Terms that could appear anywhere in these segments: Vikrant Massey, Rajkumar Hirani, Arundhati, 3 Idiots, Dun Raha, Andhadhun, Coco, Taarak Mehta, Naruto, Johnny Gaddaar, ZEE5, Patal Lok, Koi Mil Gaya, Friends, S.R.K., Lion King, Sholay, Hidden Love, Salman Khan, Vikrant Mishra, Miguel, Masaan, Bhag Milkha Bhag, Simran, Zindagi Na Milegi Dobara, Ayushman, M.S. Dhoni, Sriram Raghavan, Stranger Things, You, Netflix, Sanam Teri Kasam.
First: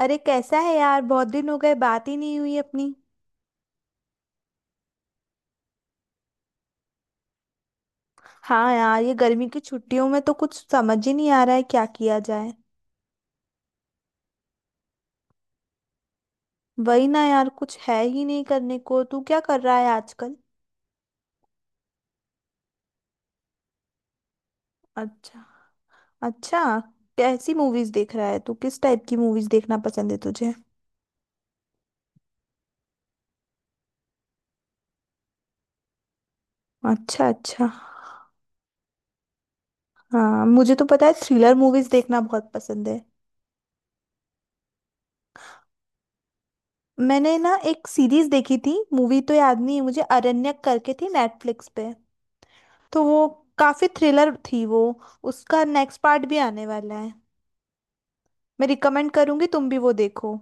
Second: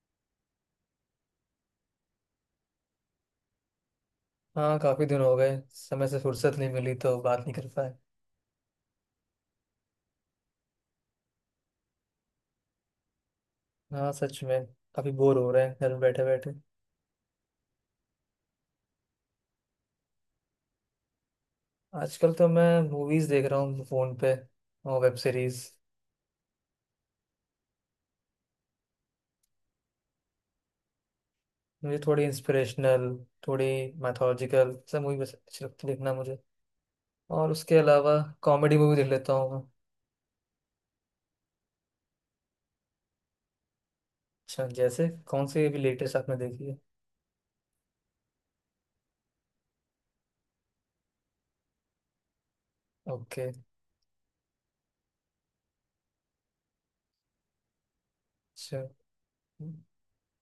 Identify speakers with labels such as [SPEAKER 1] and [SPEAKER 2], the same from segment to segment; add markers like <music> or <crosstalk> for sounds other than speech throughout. [SPEAKER 1] अरे कैसा है यार। बहुत दिन हो गए, बात ही नहीं हुई अपनी।
[SPEAKER 2] हाँ काफी दिन हो गए। समय से फुर्सत नहीं मिली तो बात नहीं कर पाए।
[SPEAKER 1] हाँ यार, ये गर्मी की छुट्टियों में तो कुछ समझ ही नहीं आ रहा है क्या किया जाए।
[SPEAKER 2] हाँ सच में। काफी बोर हो रहे हैं घर में बैठे बैठे।
[SPEAKER 1] वही ना यार, कुछ है ही नहीं करने को। तू क्या कर रहा है आजकल?
[SPEAKER 2] आजकल तो मैं मूवीज देख रहा हूँ फोन पे और वेब
[SPEAKER 1] अच्छा।
[SPEAKER 2] सीरीज।
[SPEAKER 1] अच्छा। कैसी मूवीज देख रहा है तू? किस टाइप की मूवीज देखना पसंद है तुझे?
[SPEAKER 2] मुझे थोड़ी इंस्पिरेशनल, थोड़ी मैथोलॉजिकल सब मूवी बस अच्छी लगती है देखना मुझे।
[SPEAKER 1] अच्छा।
[SPEAKER 2] और
[SPEAKER 1] अच्छा।
[SPEAKER 2] उसके अलावा कॉमेडी मूवी देख लेता हूँ मैं।
[SPEAKER 1] हाँ, मुझे तो पता है, थ्रिलर मूवीज देखना बहुत पसंद है।
[SPEAKER 2] अच्छा, जैसे कौन सी अभी लेटेस्ट आपने देखी है।
[SPEAKER 1] मैंने ना एक सीरीज देखी थी, मूवी तो याद नहीं है मुझे, अरण्यक करके थी, नेटफ्लिक्स पे। तो वो
[SPEAKER 2] ओके।
[SPEAKER 1] काफी थ्रिलर थी वो। उसका नेक्स्ट पार्ट भी आने वाला है। मैं
[SPEAKER 2] अच्छा।
[SPEAKER 1] रिकमेंड करूंगी, तुम भी वो देखो।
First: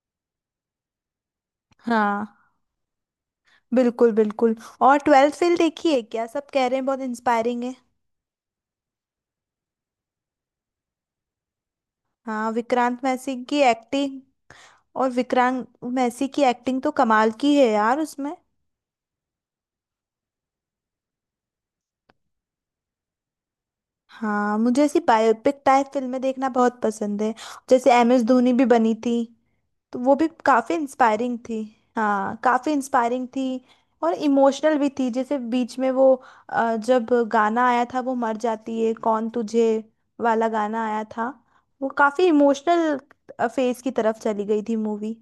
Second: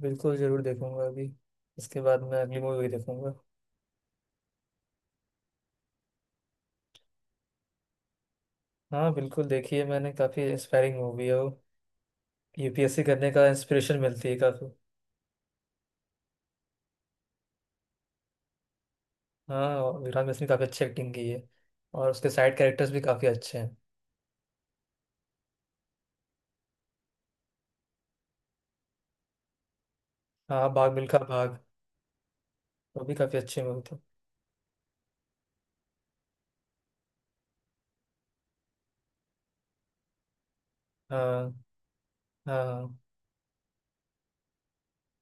[SPEAKER 2] बिल्कुल जरूर देखूंगा अभी। इसके बाद
[SPEAKER 1] हाँ
[SPEAKER 2] मैं अगली मूवी भी देखूंगा।
[SPEAKER 1] बिल्कुल बिल्कुल। और ट्वेल्थ फेल देखी है क्या? सब कह रहे हैं बहुत इंस्पायरिंग है।
[SPEAKER 2] हाँ बिल्कुल देखी है मैंने, काफी इंस्पायरिंग मूवी है वो।
[SPEAKER 1] हाँ,
[SPEAKER 2] यूपीएससी
[SPEAKER 1] विक्रांत
[SPEAKER 2] करने
[SPEAKER 1] मैसी
[SPEAKER 2] का
[SPEAKER 1] की
[SPEAKER 2] इंस्पिरेशन
[SPEAKER 1] एक्टिंग।
[SPEAKER 2] मिलती है काफ़ी।
[SPEAKER 1] और विक्रांत मैसी की एक्टिंग तो कमाल की है यार उसमें।
[SPEAKER 2] हाँ और विक्रांत मिश्रा ने काफ़ी अच्छी एक्टिंग की है। और उसके साइड कैरेक्टर्स भी काफ़ी अच्छे हैं।
[SPEAKER 1] हाँ, मुझे ऐसी बायोपिक टाइप फिल्में देखना बहुत पसंद है। जैसे एम एस धोनी भी बनी थी, तो वो भी
[SPEAKER 2] हाँ,
[SPEAKER 1] काफी
[SPEAKER 2] भाग मिल्खा
[SPEAKER 1] इंस्पायरिंग
[SPEAKER 2] भाग
[SPEAKER 1] थी। हाँ काफी
[SPEAKER 2] वो भी
[SPEAKER 1] इंस्पायरिंग
[SPEAKER 2] काफ़ी
[SPEAKER 1] थी।
[SPEAKER 2] अच्छी मूवी थी।
[SPEAKER 1] और इमोशनल भी थी, जैसे बीच में वो जब गाना आया था, वो "मर जाती है कौन तुझे" वाला गाना आया था।
[SPEAKER 2] हाँ।
[SPEAKER 1] वो काफी
[SPEAKER 2] हाँ।
[SPEAKER 1] इमोशनल फेज की तरफ चली गई थी मूवी।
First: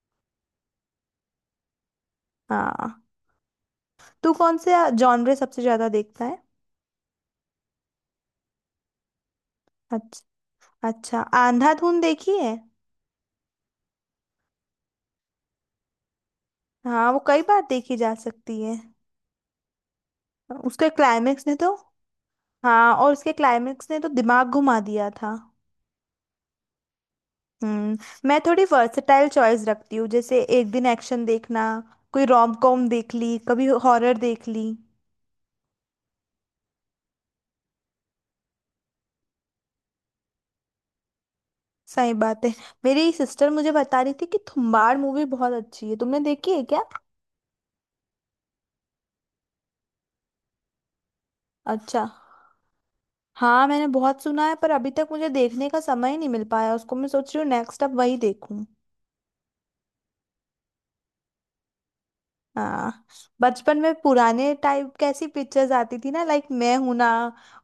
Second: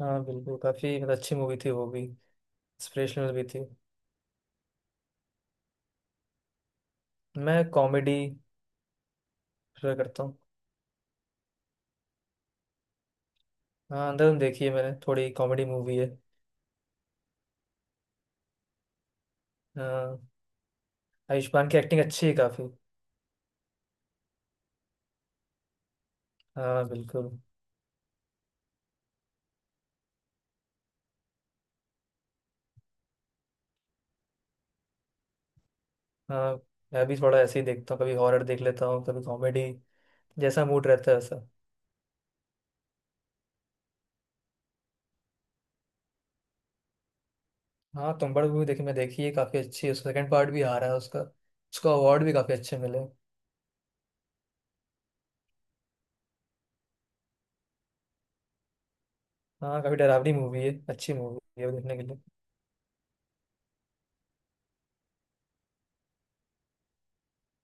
[SPEAKER 2] हाँ बिल्कुल, काफ़ी मतलब अच्छी मूवी थी वो भी।
[SPEAKER 1] हाँ।
[SPEAKER 2] इंस्पिरेशनल भी थी।
[SPEAKER 1] तू कौन से जॉनरे सबसे ज्यादा देखता है?
[SPEAKER 2] मैं कॉमेडी प्रेफर करता हूँ।
[SPEAKER 1] अच्छा। अच्छा। अंधाधुन देखी है?
[SPEAKER 2] हाँ अंदर देखी है मैंने, थोड़ी कॉमेडी मूवी है।
[SPEAKER 1] हाँ वो कई बार देखी जा सकती है।
[SPEAKER 2] हाँ।
[SPEAKER 1] उसके क्लाइमेक्स ने
[SPEAKER 2] आयुष्मान
[SPEAKER 1] तो
[SPEAKER 2] की एक्टिंग अच्छी है काफ़ी।
[SPEAKER 1] हाँ, और उसके क्लाइमेक्स ने तो दिमाग घुमा दिया था।
[SPEAKER 2] हाँ बिल्कुल।
[SPEAKER 1] हम्म मैं थोड़ी वर्सेटाइल चॉइस रखती हूँ, जैसे एक दिन एक्शन देखना, कोई रोम कॉम देख ली, कभी हॉरर देख ली।
[SPEAKER 2] हाँ मैं भी थोड़ा ऐसे ही देखता हूँ, कभी हॉरर देख लेता हूँ कभी कॉमेडी, जैसा मूड रहता है।
[SPEAKER 1] सही बात है। मेरी सिस्टर मुझे बता रही थी कि थुम्बाड़ मूवी बहुत अच्छी है, तुमने देखी है क्या?
[SPEAKER 2] हाँ तुम बड़ मूवी देखी, मैं देखी है, काफी अच्छी है। उसका सेकंड पार्ट भी आ रहा है। उसका, उसको
[SPEAKER 1] अच्छा।
[SPEAKER 2] अवार्ड भी काफी अच्छे मिले।
[SPEAKER 1] हाँ मैंने बहुत सुना है, पर अभी तक मुझे देखने का समय ही नहीं मिल पाया उसको। मैं सोच रही हूँ नेक्स्ट अब वही देखूं।
[SPEAKER 2] हाँ काफी डरावनी मूवी है, अच्छी मूवी है वो देखने के लिए।
[SPEAKER 1] हाँ। बचपन में पुराने टाइप कैसी पिक्चर्स आती थी ना, लाइक मैं हूं ना,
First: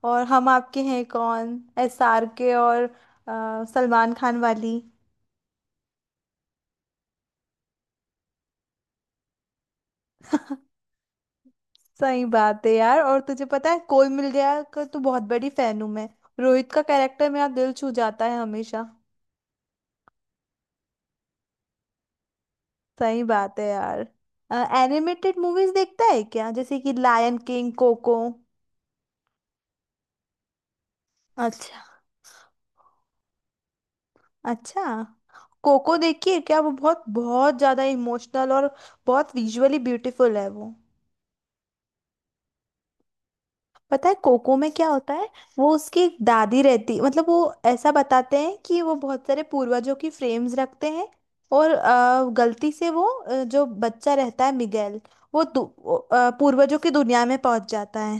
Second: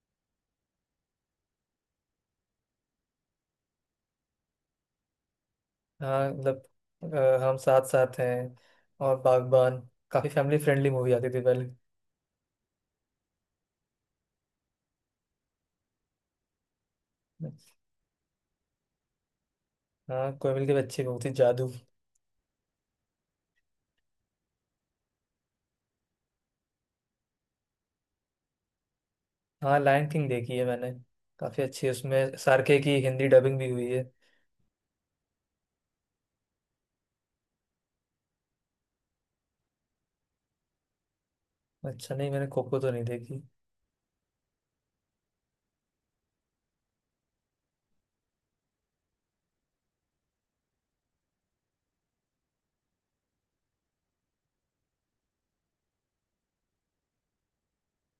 [SPEAKER 1] और Hum Aapke Hain Kaun, S R K और सलमान खान वाली।
[SPEAKER 2] हाँ मतलब, हम साथ साथ हैं और बागबान, काफी फैमिली फ्रेंडली मूवी आती थी पहले।
[SPEAKER 1] सही बात है यार। और तुझे पता है, कोई मिल गया का तो बहुत बड़ी फैन हूं मैं। रोहित का कैरेक्टर मेरा दिल छू जाता है हमेशा।
[SPEAKER 2] हाँ, कोई की भी अच्छी मूवी थी जादू।
[SPEAKER 1] सही बात है यार। एनिमेटेड मूवीज देखता है क्या, जैसे कि लायन किंग, कोको?
[SPEAKER 2] हाँ लायन किंग देखी है मैंने, काफी
[SPEAKER 1] अच्छा।
[SPEAKER 2] अच्छी है। उसमें सार्के की हिंदी डबिंग भी हुई है।
[SPEAKER 1] अच्छा। कोको देखिए क्या? वो बहुत बहुत ज्यादा इमोशनल और बहुत विजुअली ब्यूटीफुल है वो।
[SPEAKER 2] अच्छा नहीं, मैंने कोको तो नहीं देखी।
[SPEAKER 1] पता है कोको में क्या होता है? वो उसकी एक दादी रहती, मतलब वो ऐसा बताते हैं कि वो बहुत सारे पूर्वजों की फ्रेम्स रखते हैं। और गलती से वो, जो बच्चा रहता है, मिगेल, वो पूर्वजों की दुनिया में पहुंच जाता है।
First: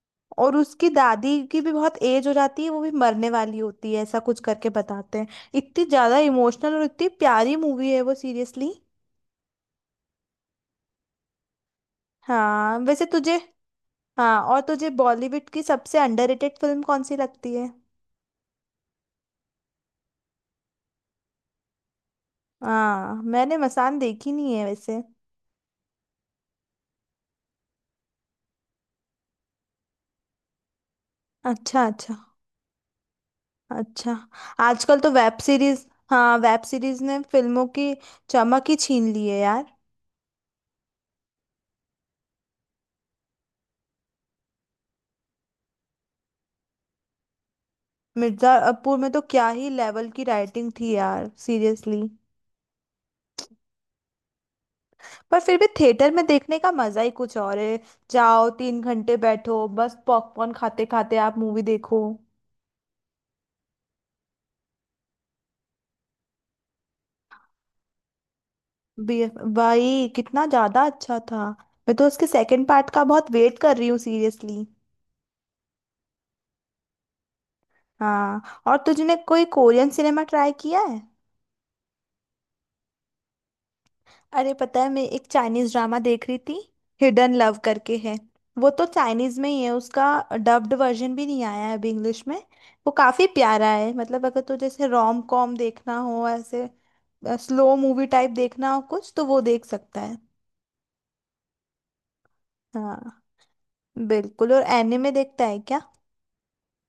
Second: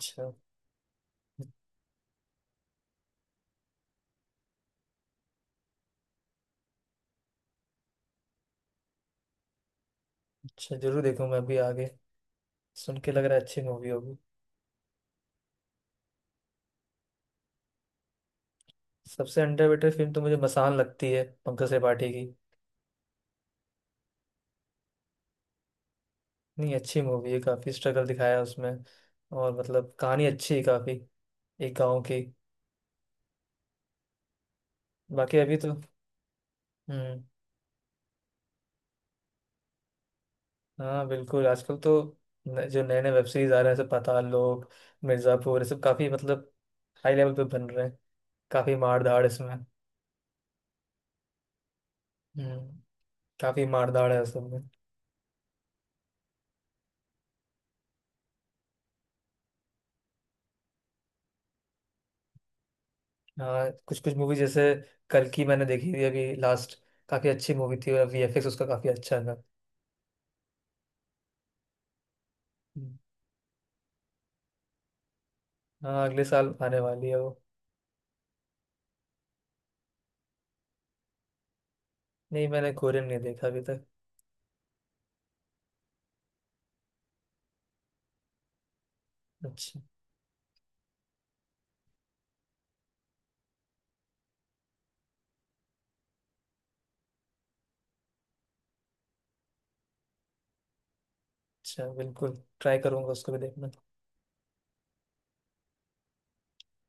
[SPEAKER 2] अच्छा।
[SPEAKER 1] और उसकी दादी की भी बहुत एज हो जाती है, वो भी मरने वाली होती है, ऐसा कुछ करके बताते हैं। इतनी ज्यादा इमोशनल और इतनी प्यारी मूवी है वो, सीरियसली।
[SPEAKER 2] अच्छा जरूर देखूंगा अभी आगे।
[SPEAKER 1] हाँ।
[SPEAKER 2] सुन
[SPEAKER 1] वैसे
[SPEAKER 2] के लग
[SPEAKER 1] तुझे
[SPEAKER 2] रहा है अच्छी मूवी होगी।
[SPEAKER 1] हाँ, और तुझे बॉलीवुड की सबसे अंडररेटेड फिल्म कौन सी लगती है?
[SPEAKER 2] सबसे अंडररेटेड फिल्म तो मुझे मसान लगती है, पंकज त्रिपाठी की।
[SPEAKER 1] हाँ मैंने मसान देखी नहीं है वैसे।
[SPEAKER 2] नहीं अच्छी मूवी है काफ़ी। स्ट्रगल दिखाया है उसमें। और मतलब कहानी अच्छी है काफ़ी। एक
[SPEAKER 1] अच्छा
[SPEAKER 2] गांव
[SPEAKER 1] अच्छा।
[SPEAKER 2] की।
[SPEAKER 1] अच्छा। आजकल तो वेब
[SPEAKER 2] बाकी अभी तो।
[SPEAKER 1] सीरीज हाँ, वेब सीरीज ने
[SPEAKER 2] हम्म
[SPEAKER 1] फिल्मों की चमक ही छीन ली है यार।
[SPEAKER 2] हाँ बिल्कुल, आजकल तो जो नए नए वेब सीरीज आ रहे हैं जैसे पाताल लोक, मिर्ज़ापुर, ये सब काफ़ी मतलब हाई लेवल पे बन रहे हैं। काफ़ी
[SPEAKER 1] मिर्जापुर
[SPEAKER 2] मार
[SPEAKER 1] में तो
[SPEAKER 2] धाड़
[SPEAKER 1] क्या
[SPEAKER 2] इसमें।
[SPEAKER 1] ही लेवल की राइटिंग थी यार सीरियसली।
[SPEAKER 2] हम्म काफ़ी मार धाड़ है सब में।
[SPEAKER 1] पर फिर भी थिएटर में देखने का मजा ही कुछ और है। जाओ, तीन घंटे बैठो, बस पॉपकॉर्न खाते खाते आप मूवी देखो।
[SPEAKER 2] हाँ कुछ कुछ मूवी जैसे कल की मैंने देखी थी अभी लास्ट, काफ़ी अच्छी मूवी थी और वीएफएक्स उसका काफ़ी अच्छा
[SPEAKER 1] बे-
[SPEAKER 2] था।
[SPEAKER 1] भाई, कितना ज्यादा अच्छा था। मैं तो उसके सेकंड पार्ट
[SPEAKER 2] हम्म।
[SPEAKER 1] का बहुत वेट कर रही हूँ सीरियसली।
[SPEAKER 2] हाँ अगले साल आने वाली है वो।
[SPEAKER 1] हाँ और तुझने कोई कोरियन सिनेमा ट्राई किया है?
[SPEAKER 2] नहीं मैंने कोरियन नहीं देखा अभी तक।
[SPEAKER 1] अरे पता है, मैं एक चाइनीज ड्रामा देख रही थी, हिडन लव करके है। वो तो चाइनीज में ही है
[SPEAKER 2] अच्छा।
[SPEAKER 1] उसका, डब्ड वर्जन भी नहीं आया है अभी इंग्लिश में। वो काफी प्यारा है, मतलब अगर तुझे जैसे रोम कॉम देखना हो, ऐसे स्लो मूवी टाइप देखना हो कुछ, तो वो देख सकता है।
[SPEAKER 2] अच्छा बिल्कुल ट्राई करूंगा
[SPEAKER 1] हाँ
[SPEAKER 2] उसको भी देखना।
[SPEAKER 1] बिल्कुल। और एनिमे देखता है क्या?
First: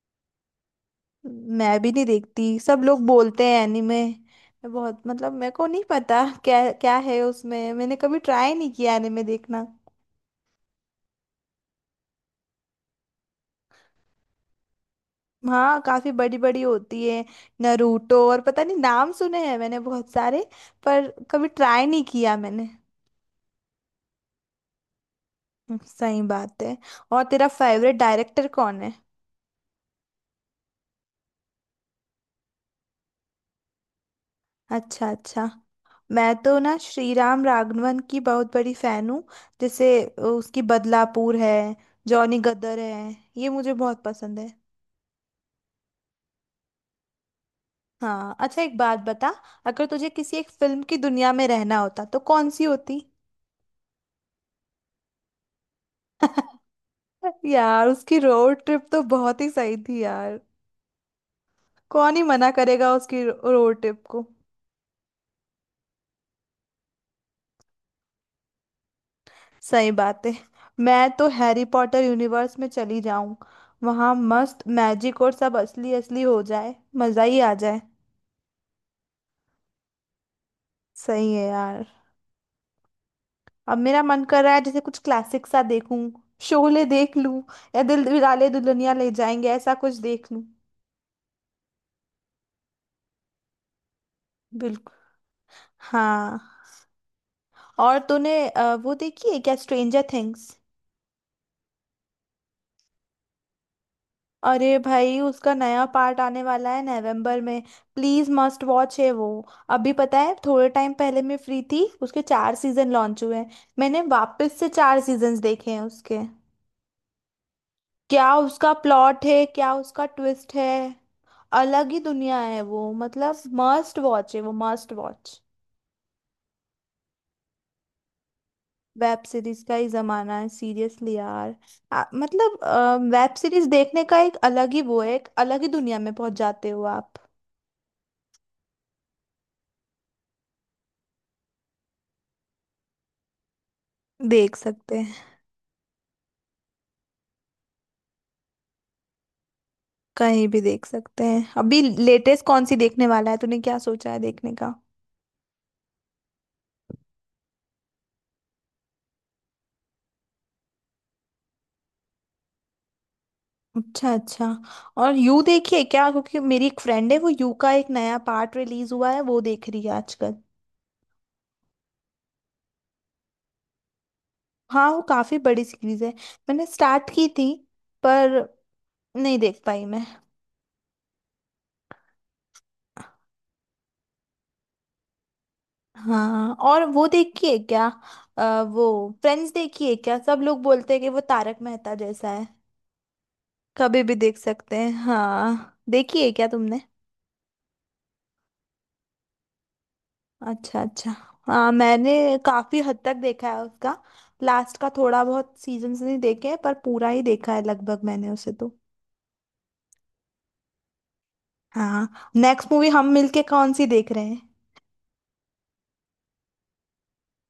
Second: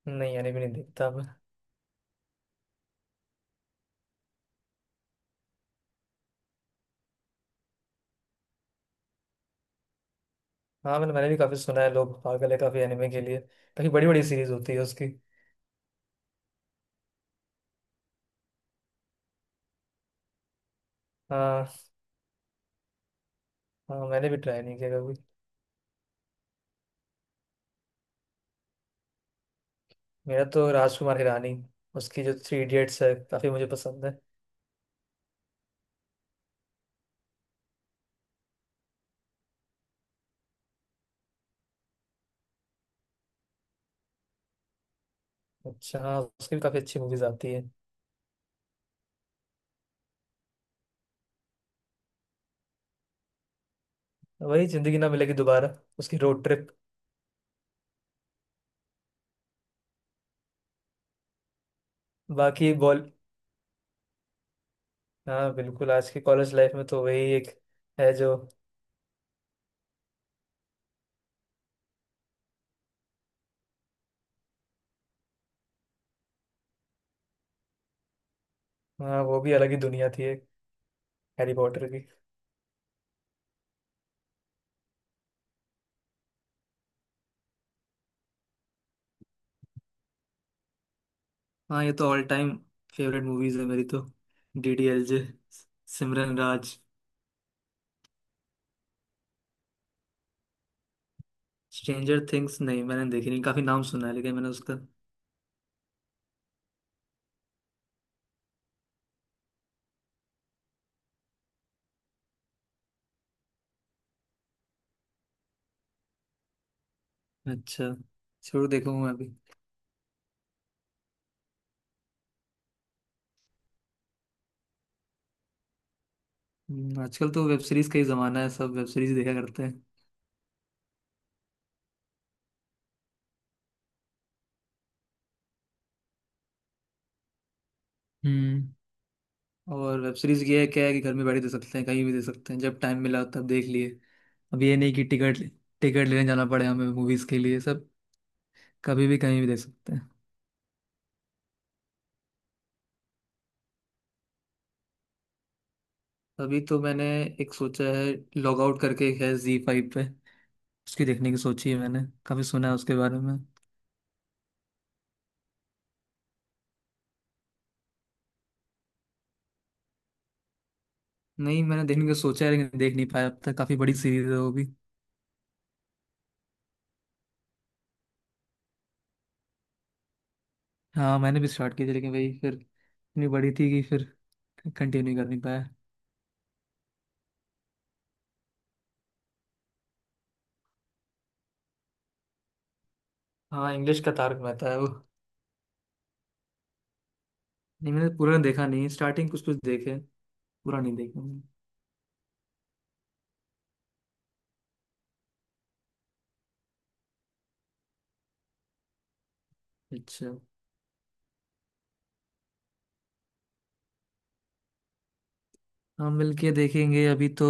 [SPEAKER 2] नहीं एनिमे नहीं देखता मैं।
[SPEAKER 1] मैं भी नहीं देखती, सब लोग बोलते हैं एनीमे, मैं बहुत मतलब मेरे को नहीं पता क्या क्या है उसमें, मैंने कभी ट्राई नहीं किया एनीमे देखना।
[SPEAKER 2] हाँ मैंने मैंने भी काफ़ी सुना है, लोग पागल है काफ़ी एनिमे के लिए। काफ़ी बड़ी बड़ी सीरीज होती है उसकी।
[SPEAKER 1] हाँ काफी बड़ी बड़ी होती है। नरूटो और पता नहीं नाम सुने हैं मैंने बहुत सारे। पर कभी
[SPEAKER 2] हाँ।
[SPEAKER 1] ट्राई नहीं किया मैंने।
[SPEAKER 2] हाँ मैंने भी ट्राई नहीं किया कभी।
[SPEAKER 1] सही बात है। और तेरा फेवरेट डायरेक्टर कौन है?
[SPEAKER 2] मेरा तो राजकुमार हिरानी, उसकी जो थ्री इडियट्स है काफ़ी मुझे पसंद है।
[SPEAKER 1] अच्छा। अच्छा। मैं तो ना श्री राम राघवन की बहुत बड़ी फैन हूँ। जैसे उसकी बदलापुर है, जॉनी गदर है, ये मुझे बहुत पसंद है।
[SPEAKER 2] अच्छा हाँ उसकी भी काफ़ी अच्छी मूवीज आती है।
[SPEAKER 1] हाँ अच्छा, एक बात बता, अगर तुझे किसी एक फिल्म की दुनिया में रहना होता तो कौन सी होती?
[SPEAKER 2] वही जिंदगी ना मिलेगी दोबारा, उसकी रोड
[SPEAKER 1] <laughs>
[SPEAKER 2] ट्रिप।
[SPEAKER 1] यार उसकी रोड ट्रिप तो बहुत ही सही थी यार। कौन ही मना
[SPEAKER 2] बाकी
[SPEAKER 1] करेगा
[SPEAKER 2] बॉल।
[SPEAKER 1] उसकी रोड ट्रिप को।
[SPEAKER 2] हाँ बिल्कुल, आज की कॉलेज लाइफ में तो वही एक है जो।
[SPEAKER 1] सही बात है। मैं तो हैरी पॉटर यूनिवर्स में चली जाऊं। वहां मस्त मैजिक और सब असली असली हो जाए, मजा ही आ जाए।
[SPEAKER 2] हाँ वो भी अलग ही दुनिया थी एक,
[SPEAKER 1] सही है
[SPEAKER 2] हैरी
[SPEAKER 1] यार।
[SPEAKER 2] पॉटर की।
[SPEAKER 1] अब मेरा मन कर रहा है जैसे कुछ क्लासिक सा देखूं, शोले देख लूं, या दिल दिलवाले दुल्हनिया ले जाएंगे, ऐसा कुछ देख लूं।
[SPEAKER 2] हाँ ये तो ऑल टाइम फेवरेट मूवीज है मेरी तो। डी डी
[SPEAKER 1] बिल्कुल।
[SPEAKER 2] एल जे, सिमरन
[SPEAKER 1] हाँ
[SPEAKER 2] राज।
[SPEAKER 1] और तूने वो देखी है क्या, स्ट्रेंजर थिंग्स?
[SPEAKER 2] स्ट्रेंजर थिंग्स नहीं मैंने देखी, नहीं काफी नाम सुना है लेकिन मैंने उसका।
[SPEAKER 1] अरे भाई, उसका नया पार्ट आने वाला है नवंबर में, प्लीज मस्ट वॉच है वो। अभी पता है, थोड़े टाइम पहले मैं फ्री थी, उसके चार सीजन लॉन्च हुए हैं, मैंने वापस से चार सीजन्स देखे हैं उसके।
[SPEAKER 2] अच्छा
[SPEAKER 1] क्या
[SPEAKER 2] जरूर
[SPEAKER 1] उसका
[SPEAKER 2] देखूंगा मैं
[SPEAKER 1] प्लॉट
[SPEAKER 2] अभी।
[SPEAKER 1] है, क्या उसका ट्विस्ट है। अलग ही दुनिया है वो, मतलब मस्ट वॉच है वो, मस्ट वॉच।
[SPEAKER 2] आजकल तो वेब सीरीज का ही जमाना है, सब वेब सीरीज
[SPEAKER 1] वेब
[SPEAKER 2] देखा
[SPEAKER 1] सीरीज
[SPEAKER 2] करते
[SPEAKER 1] का
[SPEAKER 2] हैं।
[SPEAKER 1] ही जमाना है सीरियसली यार। मतलब वेब सीरीज देखने का एक अलग ही वो है, एक अलग ही दुनिया में पहुंच जाते हो आप।
[SPEAKER 2] हम्म और वेब सीरीज ये है क्या है कि घर में बैठे देख सकते हैं, कहीं भी देख सकते हैं, जब टाइम मिला तब देख लिए।
[SPEAKER 1] देख
[SPEAKER 2] अब ये नहीं
[SPEAKER 1] सकते
[SPEAKER 2] कि
[SPEAKER 1] हैं,
[SPEAKER 2] टिकट टिकट लेने जाना पड़े हमें मूवीज के लिए। सब कभी भी कहीं भी देख सकते हैं।
[SPEAKER 1] कहीं भी देख सकते हैं। अभी लेटेस्ट कौन सी देखने वाला है तूने, क्या सोचा है देखने का?
[SPEAKER 2] अभी तो मैंने एक सोचा है, लॉग आउट करके एक है जी फाइव पे, उसकी देखने की सोची है मैंने। काफी सुना है उसके बारे में।
[SPEAKER 1] अच्छा अच्छा। और यू देखिए क्या? क्योंकि मेरी एक फ्रेंड है, वो यू का एक नया पार्ट रिलीज हुआ है, वो देख रही है आजकल।
[SPEAKER 2] नहीं मैंने देखने का सोचा है लेकिन देख नहीं पाया अब तक, काफी बड़ी सीरीज है वो भी।
[SPEAKER 1] हाँ वो काफी बड़ी सीरीज है। मैंने स्टार्ट की थी पर नहीं देख पाई मैं।
[SPEAKER 2] हाँ मैंने भी स्टार्ट की थी लेकिन वही फिर इतनी बड़ी थी कि फिर कंटिन्यू कर नहीं पाया।
[SPEAKER 1] हाँ और वो देखी है क्या, वो फ्रेंड्स देखी है क्या? सब लोग बोलते हैं कि वो तारक मेहता जैसा है।
[SPEAKER 2] हाँ इंग्लिश
[SPEAKER 1] कभी
[SPEAKER 2] का
[SPEAKER 1] भी देख
[SPEAKER 2] तारक मेहता
[SPEAKER 1] सकते
[SPEAKER 2] है वो।
[SPEAKER 1] हैं। हाँ, देखी है क्या तुमने?
[SPEAKER 2] नहीं मैंने पूरा देखा नहीं, स्टार्टिंग कुछ कुछ देखे, पूरा
[SPEAKER 1] अच्छा
[SPEAKER 2] नहीं
[SPEAKER 1] अच्छा।
[SPEAKER 2] देखा मैंने।
[SPEAKER 1] हाँ मैंने काफी हद तक देखा है उसका। लास्ट का थोड़ा बहुत सीजन्स नहीं देखे हैं, पर पूरा ही देखा है लगभग मैंने उसे तो।
[SPEAKER 2] अच्छा।
[SPEAKER 1] हाँ, नेक्स्ट मूवी हम मिलके कौन सी देख रहे हैं?
[SPEAKER 2] हाँ मिलके देखेंगे अभी तो।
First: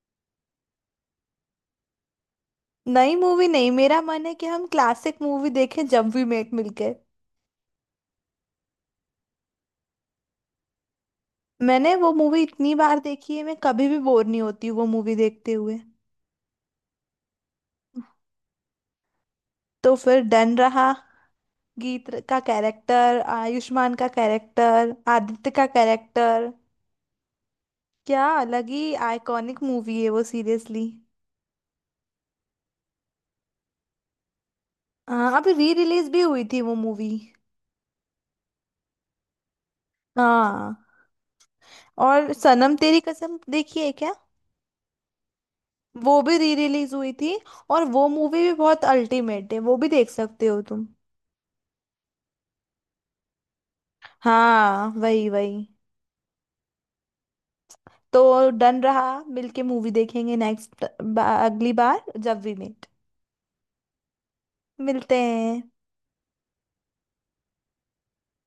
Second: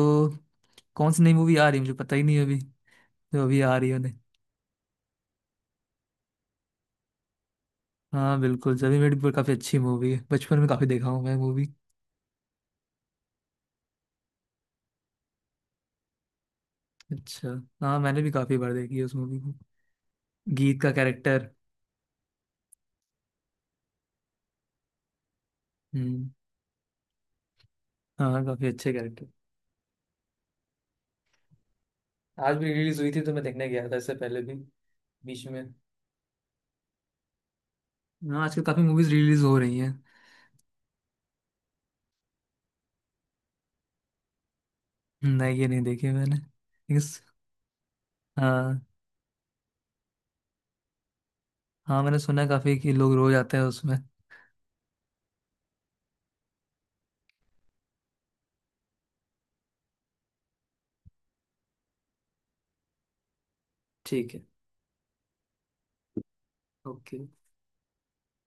[SPEAKER 2] कौन सी नई मूवी आ रही है मुझे पता ही नहीं अभी,
[SPEAKER 1] नई
[SPEAKER 2] जो
[SPEAKER 1] मूवी
[SPEAKER 2] अभी
[SPEAKER 1] नहीं,
[SPEAKER 2] आ रही है।
[SPEAKER 1] मेरा मन है कि हम क्लासिक मूवी देखें जब भी मेट मिलके।
[SPEAKER 2] हाँ बिल्कुल, जब मेरी पर काफी अच्छी मूवी है, बचपन में काफी देखा हूँ मैं मूवी।
[SPEAKER 1] मैंने वो मूवी इतनी बार देखी है, मैं कभी भी बोर नहीं होती वो मूवी देखते हुए।
[SPEAKER 2] अच्छा। हाँ मैंने भी काफी बार देखी है उस मूवी को।
[SPEAKER 1] तो फिर डन
[SPEAKER 2] गीत
[SPEAKER 1] रहा।
[SPEAKER 2] का कैरेक्टर।
[SPEAKER 1] गीत का कैरेक्टर, आयुष्मान का कैरेक्टर, आदित्य का
[SPEAKER 2] हम्म
[SPEAKER 1] कैरेक्टर। क्या
[SPEAKER 2] हाँ काफी
[SPEAKER 1] अलग ही
[SPEAKER 2] अच्छे कैरेक्टर।
[SPEAKER 1] आइकॉनिक मूवी है वो सीरियसली।
[SPEAKER 2] आज भी रिलीज हुई थी तो मैं देखने गया था इससे पहले भी,
[SPEAKER 1] हाँ
[SPEAKER 2] बीच
[SPEAKER 1] अभी
[SPEAKER 2] में।
[SPEAKER 1] री रिलीज भी हुई थी वो मूवी।
[SPEAKER 2] हाँ आजकल काफी मूवीज रिलीज हो रही हैं।
[SPEAKER 1] हाँ और सनम तेरी कसम देखी है क्या?
[SPEAKER 2] नहीं ये नहीं देखी
[SPEAKER 1] वो
[SPEAKER 2] मैंने
[SPEAKER 1] भी री रिलीज
[SPEAKER 2] लेकिन
[SPEAKER 1] हुई थी, और वो मूवी भी
[SPEAKER 2] हाँ।
[SPEAKER 1] बहुत अल्टीमेट है, वो भी देख सकते हो तुम।
[SPEAKER 2] हाँ मैंने सुना है काफी कि लोग रोज आते हैं उसमें।
[SPEAKER 1] हाँ वही वही। तो डन रहा, मिलके मूवी देखेंगे नेक्स्ट, अगली बार जब वी मेट
[SPEAKER 2] ठीक है।
[SPEAKER 1] मिलते हैं।
[SPEAKER 2] ओके।